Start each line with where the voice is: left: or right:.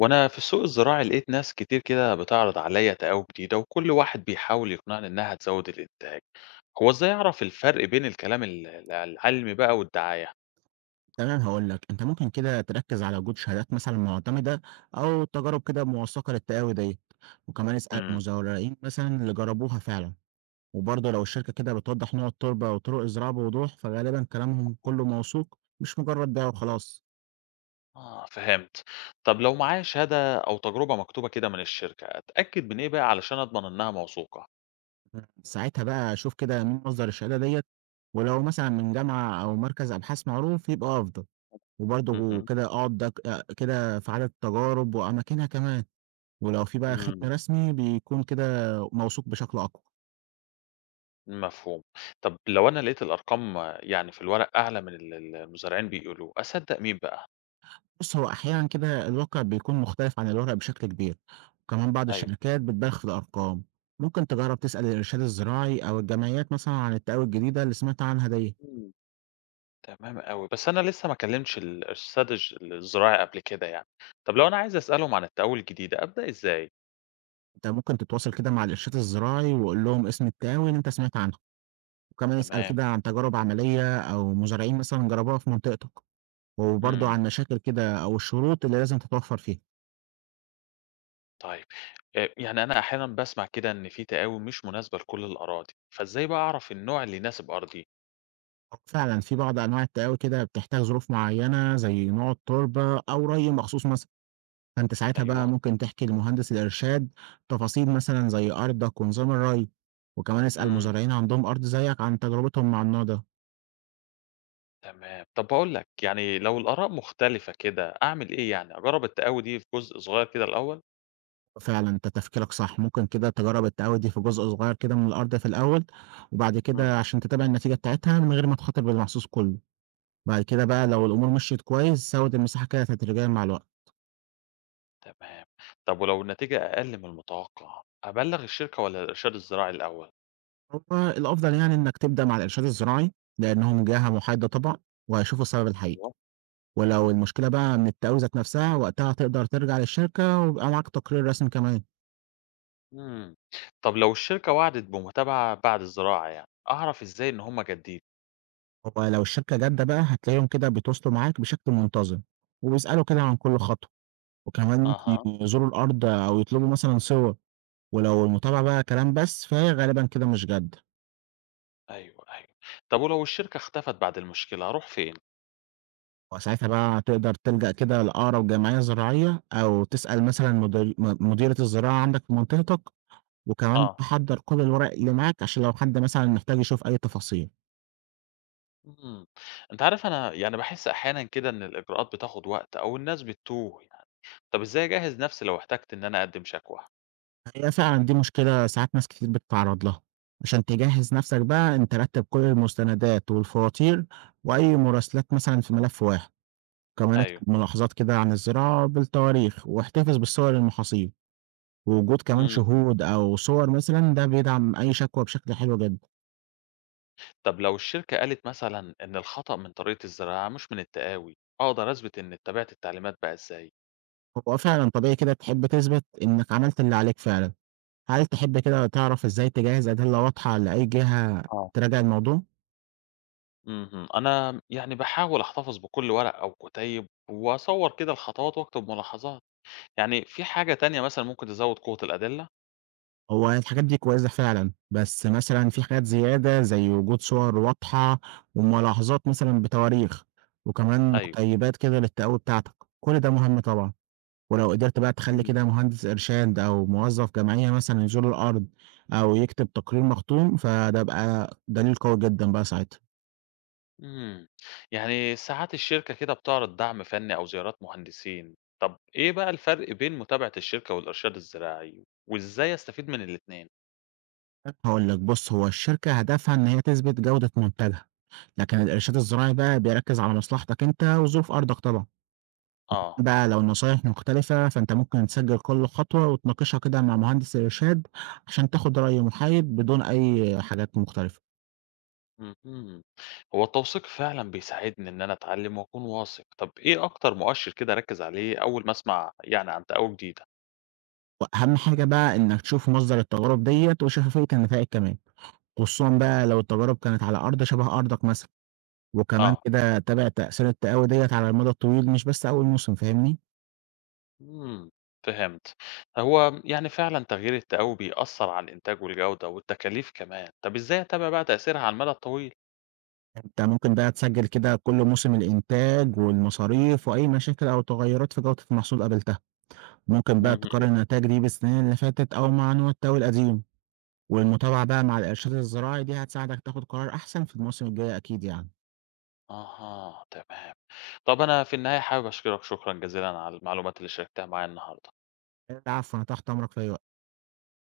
left: وانا في السوق الزراعي لقيت ناس كتير كده بتعرض عليا تقاوي جديدة، وكل واحد بيحاول يقنعني انها تزود الانتاج. هو ازاي اعرف الفرق بين الكلام العلمي بقى والدعاية؟
right: تمام، هاقول لك. أنت ممكن كده تركّز على وجود شهادات مثلًا مُعتمدة، أو تجارب كده موثّقة للتقاوي ديّة، وكمان اسأل
left: امم.
right: مزارعين مثلًا اللي جرّبوها فعلًا. وبرضه لو الشركة كده بتوضّح نوع التربة وطرق الزراعة بوضوح، فغالبًا كلامهم كُلّه موثوق مش مجرّد بيع وخلاص.
left: اه، فهمت. طب لو معايا شهادة او تجربة مكتوبة كده من الشركة اتأكد من ايه بقى علشان اضمن انها موثوقة؟
right: ساعتها بقى شوف كده مين مصدر الشهادة ديّة، ولو مثلًا من جامعة أو مركز أبحاث معروف يبقى أفضل. وبرضه
left: امم.
right: كده اقعد دك كده في عدد التجارب وأماكنها كمان، ولو في بقى ختم
left: امم.
right: رسمي بيكون كده موثوق بشكل أقوى.
left: مفهوم. طب لو انا لقيت الارقام، يعني في الورق اعلى من اللي المزارعين بيقولوه، اصدق مين بقى؟
right: بُص، هو أحيانًا كده الواقع بيكون مختلف عن الورق بشكل كبير، وكمان بعض
left: ايوه.
right: الشركات بتبالغ في الأرقام. ممكن تجرّب تسأل الإرشاد الزراعي أو الجمعيات مثلًا عن التقاوي الجديدة اللي سمعت عنها ديّة.
left: تمام أوي، بس أنا لسه ما كلّمتش ال الساد الج الزراعي قبل كده يعني. طب لو أنا عايز أسألهم عن التقوّي الجديد أبدأ إزاي؟
right: أنت ممكن تتواصل كده مع الإرشاد الزراعي وقُل لهم اسم التقاوي اللي أنت سمعت عنها، وكمان اسأل
left: تمام.
right: كده عن تجارب عملية أو مزارعين مثلًا جربوها في منطقتك، وبرضه
left: إمم.
right: عن مشاكل كده أو الشروط اللي لازم تتوفر فيها.
left: طيب. يعني أنا أحيانًا باسمع كده إن في تقاوي مش مناسبة لكل الأراضي، فإزاي بقى أعرف النوع اللي يناسب أرضي؟
right: فعلًا في بعض أنواع التقاوي كده بتحتاج ظروف معيّنة زي نوع التربة أو ري مخصوص مثلًا. فأنت ساعتها
left: أيوه.
right: بقى ممكن تحكي لمهندس الإرشاد تفاصيل مثلًا زي أرضك ونظام الري، وكمان اسأل
left: إمم.
right: مزارعين عندهم أرض زيك عن تجربتهم مع النوع ده.
left: تمام، طب باقول لك يعني لو الآراء مختلفة كده أعمل إيه يعني، أجرّب التقاوي دي في جزء صغير كده الأول؟
right: فعلًا أنت تفكيرك صح، ممكن كده تجرب التقاوي دي في جزء صغير كده من الأرض في الأول، وبعد
left: إمم.
right: كده عشان تتابع النتيجة بتاعتها من غير ما تخاطر بالمحصول كله. بعد كده بقى لو الأمور مشيت كويس زود المساحة كده تدريجيًا مع الوقت.
left: تمام. طب ولو النتيجة أقل من المتوقع أبلّغ الشركة والّا الإرشاد الزراعي الأول؟
right: هو الأفضل يعني إنك تبدأ مع الإرشاد الزراعي، لأنهم جهة محايدة طبعًا، وهيشوفوا السبب الحقيقي.
left: أيوه.
right: ولو
left: إمم.
right: المشكلة بقى من التقاول ذات نفسها، وقتها تقدر ترجع للشركة ويبقى معاك تقرير رسمي كمان.
left: إمم. طب لو الشركة وعدت بمتابعة بعد الزراعة يعني، أعرف إزاي إن هم جادين؟
right: هو لو الشركة جادة بقى هتلاقيهم كده بيتواصلوا معاك بشكل منتظم، وبيسألوا كده عن كل خطوة، وكمان ممكن
left: أها.
right: يزوروا الأرض أو يطلبوا مثلًا صور. ولو المتابعة بقى كلام بس، فهي غالبًا كده مش جادة.
left: أيوه، أيوه. طب ولو الشركة اختفت بعد المشكلة أروح فين؟
right: وساعتها بقى تقدر تلجأ كده لأقرب جمعية زراعية، أو تسأل مثلًا مدير مديرة الزراعة عندك في منطقتك، وكمان
left: آه.
right: تحضّر كل الورق اللي معاك عشان لو حد مثلًا محتاج يشوف أي تفاصيل.
left: إمم. أنت عارف، أنا يعني باحس أحيانًا كده إن الإجراءات بتاخد وقت أو الناس بتتوه يعني. طب إزاي أجهّز نفسي لو احتجت إن أنا أقدّم شكوى؟
right: هي فعلًا دي مشكلة ساعات ناس كتير بتتعرّض لها. عشان تجهّز نَفْسك بقى، أنت رتّب كل المستندات والفواتير وأي مراسلات مثلًا في ملف واحد، كمان
left: أيوه.
right: اكتب ملاحظات كده عن الزراعة بالتواريخ، واحتفظ بالصور المحاصيل. ووجود كمان
left: إمم.
right: شهود أو صور مثلًا ده بيدعم أي شكوى بشكل حلو جدًا.
left: طب لو الشركة قالت مثلًا إن الخطأ من طريقة الزراعة مش من التقاوي، أقدر أثبت إني اتّبعت التعليمات بقى إزاي؟
right: هو فعلًا طبيعي كده تحب تثبت إنك عملت اللي عليك فعلًا. هل تحب كده تعرف إزاي تجهّز أدلة واضحة لأي جهة
left: آه.
right: تراجع الموضوع؟
left: اهم. أنا يعني باحاول أحتفظ بكل ورقة أو كُتيب وأصوّر كده الخطوات وأكتب ملاحظات. يعني في حاجة تانية مثلًا ممكن تزوّد قوة الأدلة؟
right: هو الحاجات دي كويسة فعلًا، بس مثلًا في حاجات زيادة زي وجود صور واضحة، وملاحظات مثلًا بتواريخ، وكمان
left: أيوه.
right: مقتيبات كده للتقوي بتاعتك. كل ده مهم طبعًا. ولو قدرت بقى تخلّي
left: إمم.
right: كده مهندس إرشاد أو موظف جمعية مثلًا يزور الأرض أو يكتب تقرير مختوم، فده بقى دليل قوي جدًا بقى ساعتها.
left: إمم. يعني ساعات الشركة كده بتعرض دعم فني أو زيارات مهندسين. طب إيه بقى الفرق بين متابعة الشركة والإرشاد الزراعي وإزاي أستفيد من الاتنين؟
right: هاقول لك بُص، هو الشركة هدفها إن هي تثبت جودة منتجها، لكن الإرشاد الزراعي بقى بيركّز على مصلحتك أنت وظروف أرضك طبعًا.
left: آه.
right: وبالتالي بقى لو النصايح مختلفة، فأنت ممكن تسجل كل خطوة وتناقشها كده مع مهندس الإرشاد عشان تاخد رأي محايد بدون أي حاجات مختلفة.
left: اهم. هو التوثيق فعلًا بيساعدني إن أنا أتعلّم وأكون واثق. طب إيه أكتر مؤشر كده أركّز عليه أول ما أسمع يعني عن تقاوي جديدة؟
right: وأهم حاجة بقى إنك تشوف مصدر التجارب ديّة وشفافية النتائج كمان، خصوصًا بقى لو التجارب كانت على أرض شبه أرضك مثلًا، وكمان
left: آه.
right: كده تابع تأثير التقاوي ديّة على المدى الطويل مش بس أول موسم، فاهمني؟
left: إمم، فهمت. هو يعني فعلًا تغيير التقوي بيأثّر على الإنتاج والجودة والتكاليف كمان. طب إزاي أتابع بقى تأثيرها على المدى الطويل؟
right: أنت ممكن بقى تسجل كده كل موسم الإنتاج والمصاريف وأي مشاكل أو تغيرات في جودة المحصول قابلتها. ممكن بقى تقارن
left: اهم.
right: النتائج دي بالسنين اللي فاتت أو مع نوع التوي القديم، والمتابعة بقى مع الإرشاد الزراعي دي هتساعدك تاخد قرار أحسن في الموسم الجاي أكيد يعني.
left: أها، تمام. طب أنا في النهاية حابب أشكرك شكرًا جزيلًا على المعلومات اللي شاركتها معايا النهارده.
right: العفو، أنا تحت أمرك في أي